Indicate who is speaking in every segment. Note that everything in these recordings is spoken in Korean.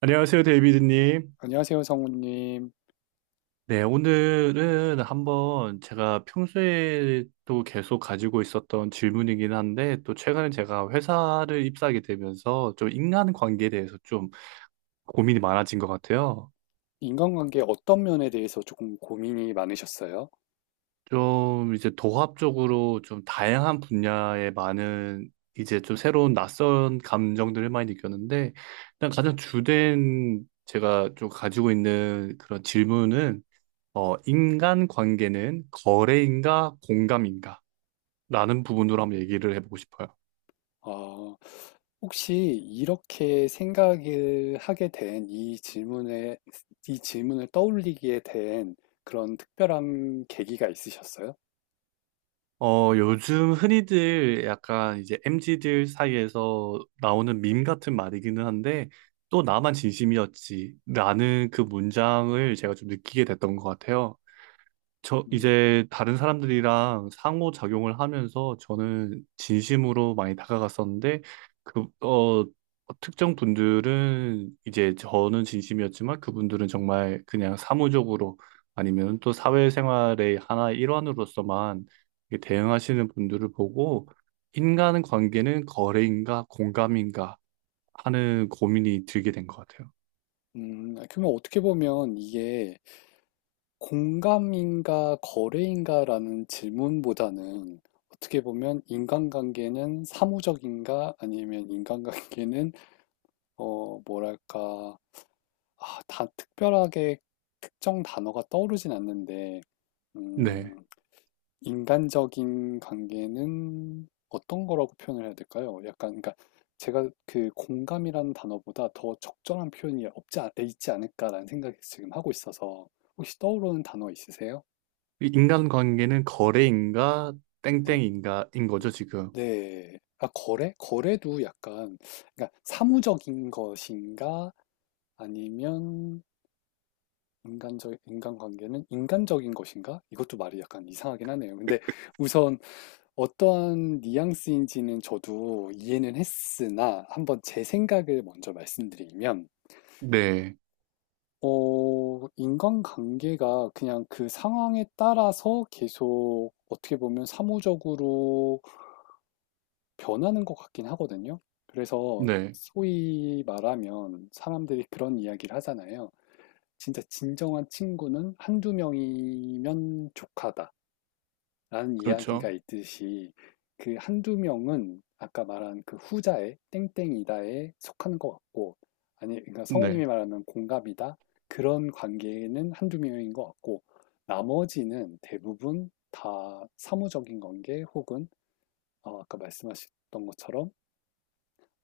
Speaker 1: 안녕하세요, 데이비드님.
Speaker 2: 안녕하세요, 성우님.
Speaker 1: 네, 오늘은 한번 제가 평소에 또 계속 가지고 있었던 질문이긴 한데, 또 최근에 제가 회사를 입사하게 되면서 좀 인간관계에 대해서 좀 고민이 많아진 것 같아요.
Speaker 2: 인간관계 어떤 면에 대해서 조금 고민이 많으셨어요?
Speaker 1: 좀 이제 도합적으로 좀 다양한 분야에 많은 이제 좀 새로운 낯선 감정들을 많이 느꼈는데, 일단 가장 주된 제가 좀 가지고 있는 그런 질문은 인간 관계는 거래인가 공감인가? 라는 부분으로 한번 얘기를 해보고 싶어요.
Speaker 2: 어, 혹시 이렇게 생각을 하게 된 이 질문에, 이 질문을 떠올리게 된 그런 특별한 계기가 있으셨어요?
Speaker 1: 요즘 흔히들 약간 이제 m 지들 사이에서 나오는 밈 같은 말이기는 한데, 또 나만 진심이었지. 라는 그 문장을 제가 좀 느끼게 됐던 것 같아요. 저
Speaker 2: 음,
Speaker 1: 이제 다른 사람들이랑 상호작용을 하면서 저는 진심으로 많이 다가갔었는데 그, 어, 특정 분들은 이제 저는 진심이었지만 그분들은 정말 그냥 사무적으로 아니면 또 사회생활의 하나의 일환으로서만 이렇게 대응하시는 분들을 보고 인간 관계는 거래인가 공감인가 하는 고민이 들게 된 것 같아요.
Speaker 2: 그러면 어떻게 보면 이게 공감인가 거래인가라는 질문보다는 어떻게 보면 인간관계는 사무적인가 아니면 인간관계는 뭐랄까, 아, 다 특별하게 특정 단어가 떠오르진 않는데,
Speaker 1: 네.
Speaker 2: 음, 인간적인 관계는 어떤 거라고 표현을 해야 될까요? 약간, 그러니까 제가 그 공감이라는 단어보다 더 적절한 표현이 있지 않을까라는 생각이 지금 하고 있어서, 혹시 떠오르는 단어 있으세요?
Speaker 1: 인간 관계는 거래인가
Speaker 2: 네.
Speaker 1: 땡땡인가인 거죠, 지금.
Speaker 2: 네. 아, 거래? 거래도 약간, 그러니까 사무적인 것인가? 아니면 인간적, 인간관계는 인간적인 것인가? 이것도 말이 약간 이상하긴 하네요. 근데 우선 어떠한 뉘앙스인지는 저도 이해는 했으나 한번 제 생각을 먼저 말씀드리면,
Speaker 1: 네,
Speaker 2: 인간관계가 그냥 그 상황에 따라서 계속 어떻게 보면 사무적으로 변하는 것 같긴 하거든요. 그래서
Speaker 1: 네,
Speaker 2: 소위 말하면 사람들이 그런 이야기를 하잖아요. 진짜 진정한 친구는 한두 명이면 족하다. 라는 이야기가
Speaker 1: 그렇죠.
Speaker 2: 있듯이 그 한두 명은 아까 말한 그 후자에 땡땡이다에 속하는 것 같고, 아니 그러니까 성우님이
Speaker 1: 네.
Speaker 2: 말하면 공갑이다, 그런 관계는 한두 명인 것 같고, 나머지는 대부분 다 사무적인 관계 혹은 아까 말씀하셨던 것처럼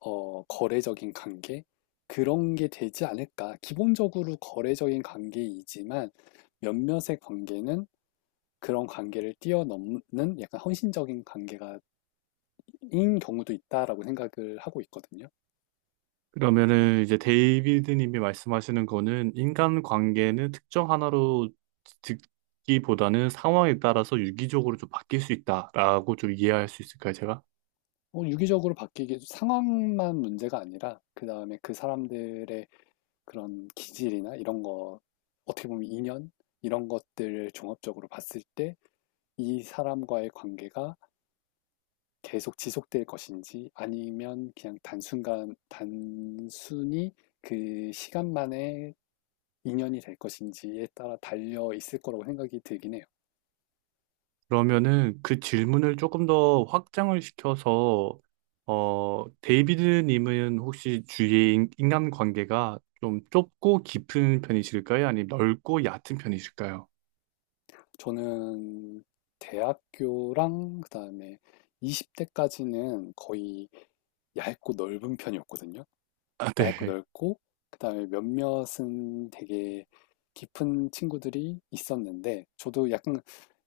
Speaker 2: 거래적인 관계, 그런 게 되지 않을까. 기본적으로 거래적인 관계이지만 몇몇의 관계는 그런 관계를 뛰어넘는 약간 헌신적인 관계가 인 경우도 있다라고 생각을 하고 있거든요.
Speaker 1: 그러면은 이제 데이비드님이 말씀하시는 거는 인간 관계는 특정 하나로 듣기보다는 상황에 따라서 유기적으로 좀 바뀔 수 있다라고 좀 이해할 수 있을까요, 제가?
Speaker 2: 유기적으로 바뀌기 상황만 문제가 아니라 그 다음에 그 사람들의 그런 기질이나 이런 거 어떻게 보면 인연, 이런 것들을 종합적으로 봤을 때 이 사람과의 관계가 계속 지속될 것인지, 아니면 그냥 단순간 단순히 그 시간만의 인연이 될 것인지에 따라 달려 있을 거라고 생각이 들긴 해요.
Speaker 1: 그러면은 그 질문을 조금 더 확장을 시켜서 데이비드님은 혹시 주위의 인간 관계가 좀 좁고 깊은 편이실까요? 아니면 넓고 얕은 편이실까요?
Speaker 2: 저는 대학교랑 그다음에 20대까지는 거의 얇고 넓은 편이었거든요.
Speaker 1: 아,
Speaker 2: 얇고
Speaker 1: 네,
Speaker 2: 넓고, 그다음에 몇몇은 되게 깊은 친구들이 있었는데, 저도 약간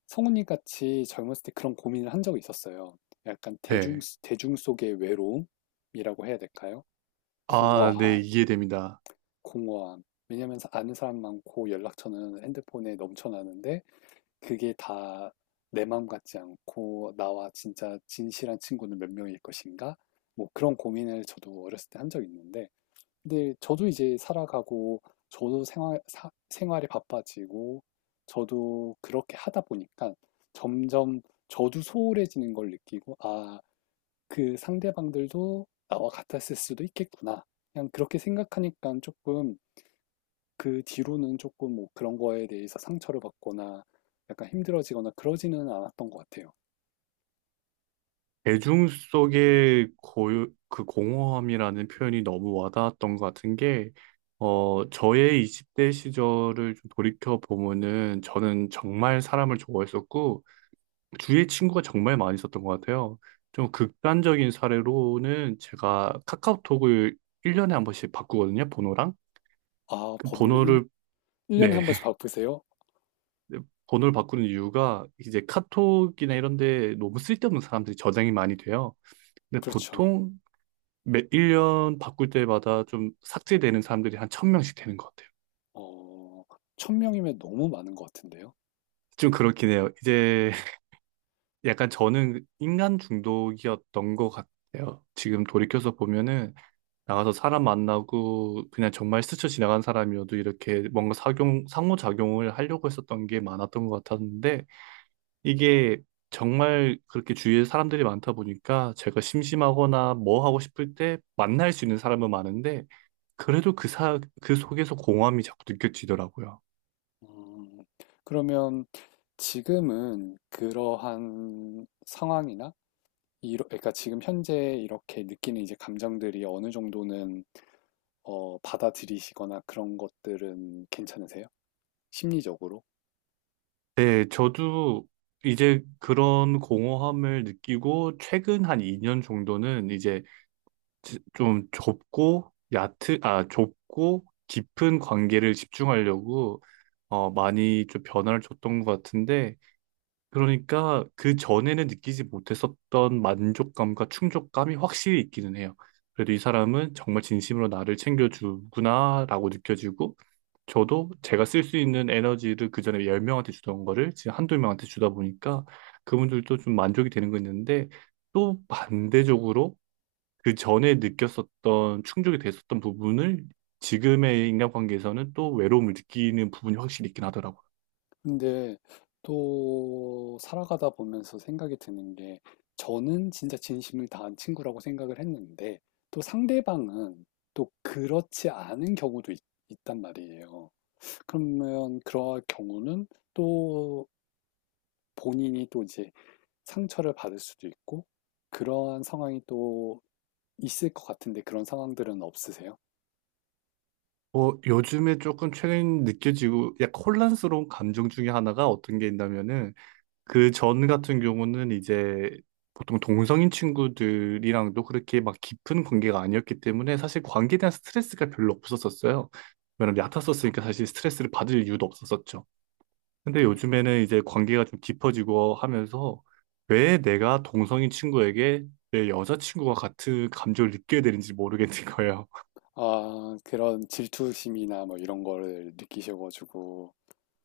Speaker 2: 성훈이 같이 젊었을 때 그런 고민을 한 적이 있었어요. 약간 대중
Speaker 1: 네.
Speaker 2: 대중 속의 외로움이라고 해야 될까요?
Speaker 1: 아, 네,
Speaker 2: 공허함,
Speaker 1: 이해됩니다.
Speaker 2: 공허함. 왜냐면 아는 사람 많고 연락처는 핸드폰에 넘쳐나는데 그게 다 내 마음 같지 않고, 나와 진짜 진실한 친구는 몇 명일 것인가? 뭐 그런 고민을 저도 어렸을 때 한 적이 있는데, 근데 저도 이제 살아가고 저도 생활이 바빠지고, 저도 그렇게 하다 보니까 점점 저도 소홀해지는 걸 느끼고, 아, 그 상대방들도 나와 같았을 수도 있겠구나. 그냥 그렇게 생각하니까 조금, 그 뒤로는 조금 뭐 그런 거에 대해서 상처를 받거나 약간 힘들어지거나 그러지는 않았던 것 같아요.
Speaker 1: 대중 속의 고유, 그 공허함이라는 표현이 너무 와닿았던 것 같은 게, 저의 20대 시절을 좀 돌이켜 보면은 저는 정말 사람을 좋아했었고, 주위에 친구가 정말 많이 있었던 것 같아요. 좀 극단적인 사례로는 제가 카카오톡을 1년에 한 번씩 바꾸거든요, 번호랑.
Speaker 2: 아,
Speaker 1: 그
Speaker 2: 번호를 1,
Speaker 1: 번호를,
Speaker 2: 일년에
Speaker 1: 네.
Speaker 2: 한 번씩 바꾸세요?
Speaker 1: 번호를 바꾸는 이유가 이제 카톡이나 이런 데 너무 쓸데없는 사람들이 저장이 많이 돼요. 근데
Speaker 2: 그렇죠.
Speaker 1: 보통 매 1년 바꿀 때마다 좀 삭제되는 사람들이 한 1,000명씩 되는 것 같아요.
Speaker 2: 어, 천 명이면 너무 많은 것 같은데요.
Speaker 1: 좀 그렇긴 해요. 이제 약간 저는 인간 중독이었던 것 같아요. 지금 돌이켜서 보면은 나가서 사람 만나고 그냥 정말 스쳐 지나간 사람이어도 이렇게 뭔가 상호작용을 하려고 했었던 게 많았던 것 같았는데 이게 정말 그렇게 주위에 사람들이 많다 보니까 제가 심심하거나 뭐 하고 싶을 때 만날 수 있는 사람은 많은데 그래도 그 속에서 공허함이 자꾸 느껴지더라고요.
Speaker 2: 음, 그러면 지금은 그러한 상황이나 그러니까 지금 현재 이렇게 느끼는 이제 감정들이 어느 정도는 받아들이시거나 그런 것들은 괜찮으세요? 심리적으로?
Speaker 1: 네, 저도 이제 그런 공허함을 느끼고 최근 한 2년 정도는 이제 좀 좁고 얕은, 아, 좁고 깊은 관계를 집중하려고 많이 좀 변화를 줬던 것 같은데 그러니까 그 전에는 느끼지 못했었던 만족감과 충족감이 확실히 있기는 해요. 그래도 이 사람은 정말 진심으로 나를 챙겨주구나라고 느껴지고, 저도 제가 쓸 수 있는 에너지를 그 전에 10명한테 주던 거를 지금 한두 명한테 주다 보니까 그분들도 좀 만족이 되는 거 있는데, 또 반대적으로 그 전에 느꼈었던 충족이 됐었던 부분을 지금의 인간관계에서는 또 외로움을 느끼는 부분이 확실히 있긴 하더라고요.
Speaker 2: 근데 또 살아가다 보면서 생각이 드는 게, 저는 진짜 진심을 다한 친구라고 생각을 했는데 또 상대방은 또 그렇지 않은 경우도 있, 단 말이에요. 그러면 그러한 경우는 또 본인이 또 이제 상처를 받을 수도 있고, 그러한 상황이 또 있을 것 같은데 그런 상황들은 없으세요?
Speaker 1: 요즘에 조금 최근 느껴지고 약간 혼란스러운 감정 중에 하나가 어떤 게 있냐면은 그 전 같은 경우는 이제 보통 동성인 친구들이랑도 그렇게 막 깊은 관계가 아니었기 때문에 사실 관계에 대한 스트레스가 별로 없었었어요. 왜냐면 얕았었으니까 사실 스트레스를 받을 이유도 없었었죠. 근데
Speaker 2: 네.
Speaker 1: 요즘에는 이제 관계가 좀 깊어지고 하면서 왜 내가 동성인 친구에게 내 여자친구와 같은 감정을 느껴야 되는지 모르겠는 거예요.
Speaker 2: 아, 그런 질투심이나 뭐 이런 거를 느끼셔가지고.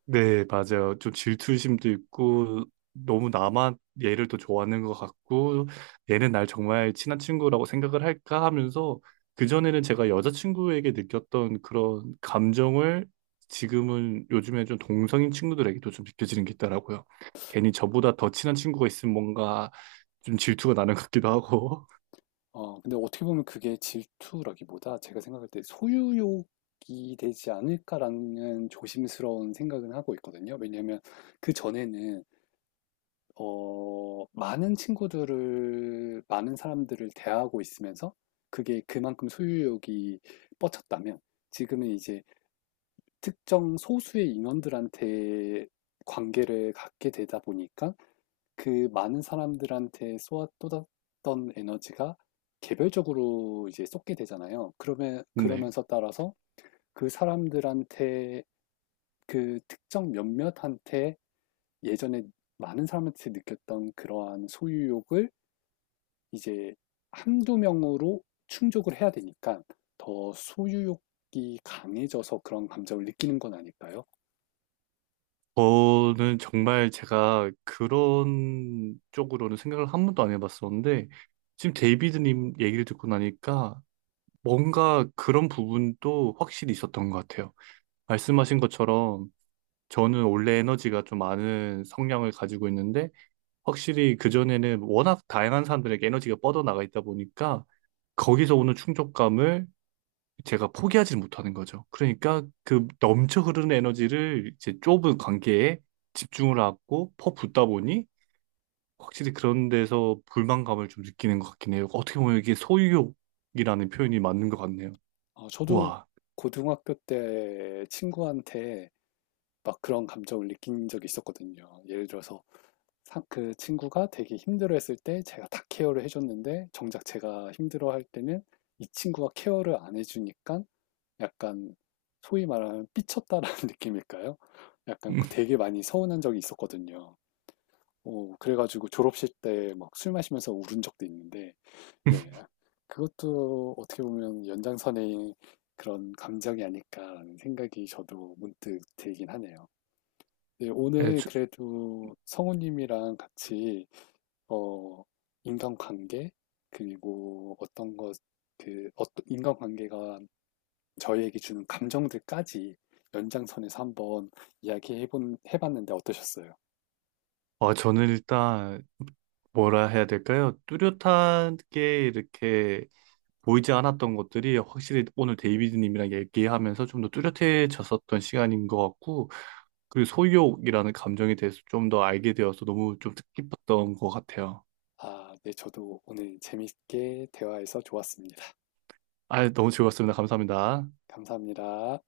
Speaker 1: 네, 맞아요. 좀 질투심도 있고, 너무 나만 얘를 또 좋아하는 것 같고, 얘는 날 정말 친한 친구라고 생각을 할까 하면서, 그전에는 제가 여자친구에게 느꼈던 그런 감정을 지금은 요즘에 좀 동성인 친구들에게도 좀 느껴지는 게 있더라고요. 괜히 저보다 더 친한 친구가 있으면 뭔가 좀 질투가 나는 것 같기도 하고,
Speaker 2: 근데 어떻게 보면 그게 질투라기보다 제가 생각할 때 소유욕이 되지 않을까라는 조심스러운 생각은 하고 있거든요. 왜냐하면 그 전에는 많은 친구들을, 많은 사람들을 대하고 있으면서 그게 그만큼 소유욕이 뻗쳤다면, 지금은 이제 특정 소수의 인원들한테 관계를 갖게 되다 보니까 그 많은 사람들한테 쏟아 쏟았던 에너지가 개별적으로 이제 쏟게 되잖아요. 그러면
Speaker 1: 네.
Speaker 2: 그러면서 따라서 그 사람들한테, 그 특정 몇몇한테 예전에 많은 사람한테 느꼈던 그러한 소유욕을 이제 한두 명으로 충족을 해야 되니까 더 소유욕이 강해져서 그런 감정을 느끼는 건 아닐까요?
Speaker 1: 저는 정말 제가 그런 쪽으로는 생각을 한 번도 안 해봤었는데, 지금 데이비드님 얘기를 듣고 나니까 뭔가 그런 부분도 확실히 있었던 것 같아요. 말씀하신 것처럼 저는 원래 에너지가 좀 많은 성향을 가지고 있는데, 확실히 그전에는 워낙 다양한 사람들에게 에너지가 뻗어나가 있다 보니까, 거기서 오는 충족감을 제가 포기하지 못하는 거죠. 그러니까 그 넘쳐 흐르는 에너지를 이제 좁은 관계에 집중을 하고 퍼붓다 보니 확실히 그런 데서 불만감을 좀 느끼는 것 같긴 해요. 어떻게 보면 이게 소유욕이라는 표현이 맞는 것 같네요.
Speaker 2: 저도
Speaker 1: 와.
Speaker 2: 고등학교 때 친구한테 막 그런 감정을 느낀 적이 있었거든요. 예를 들어서 그 친구가 되게 힘들어했을 때 제가 다 케어를 해줬는데, 정작 제가 힘들어할 때는 이 친구가 케어를 안 해주니까 약간, 소위 말하면 삐쳤다라는 느낌일까요? 약간 되게 많이 서운한 적이 있었거든요. 그래가지고 졸업식 때 막 술 마시면서 울은 적도 있는데, 예. 그것도 어떻게 보면 연장선의 그런 감정이 아닐까라는 생각이 저도 문득 들긴 하네요. 네,
Speaker 1: 네,
Speaker 2: 오늘
Speaker 1: 저,
Speaker 2: 그래도 성우님이랑 같이 어, 인간관계, 그리고 어떤 것, 그 어떤 인간관계가 저희에게 주는 감정들까지 연장선에서 한번 이야기해본 해봤는데 어떠셨어요?
Speaker 1: 아, 저는 일단 뭐라 해야 될까요? 뚜렷하게 이렇게 보이지 않았던 것들이 확실히 오늘 데이비드님이랑 얘기하면서 좀 더 뚜렷해졌었던 시간인 것 같고, 그리고 소유욕이라는 감정에 대해서 좀 더 알게 되어서 너무 좀 뜻깊었던 것 같아요.
Speaker 2: 아, 네, 저도 오늘 재밌게 대화해서 좋았습니다.
Speaker 1: 아, 너무 즐거웠습니다. 감사합니다.
Speaker 2: 감사합니다.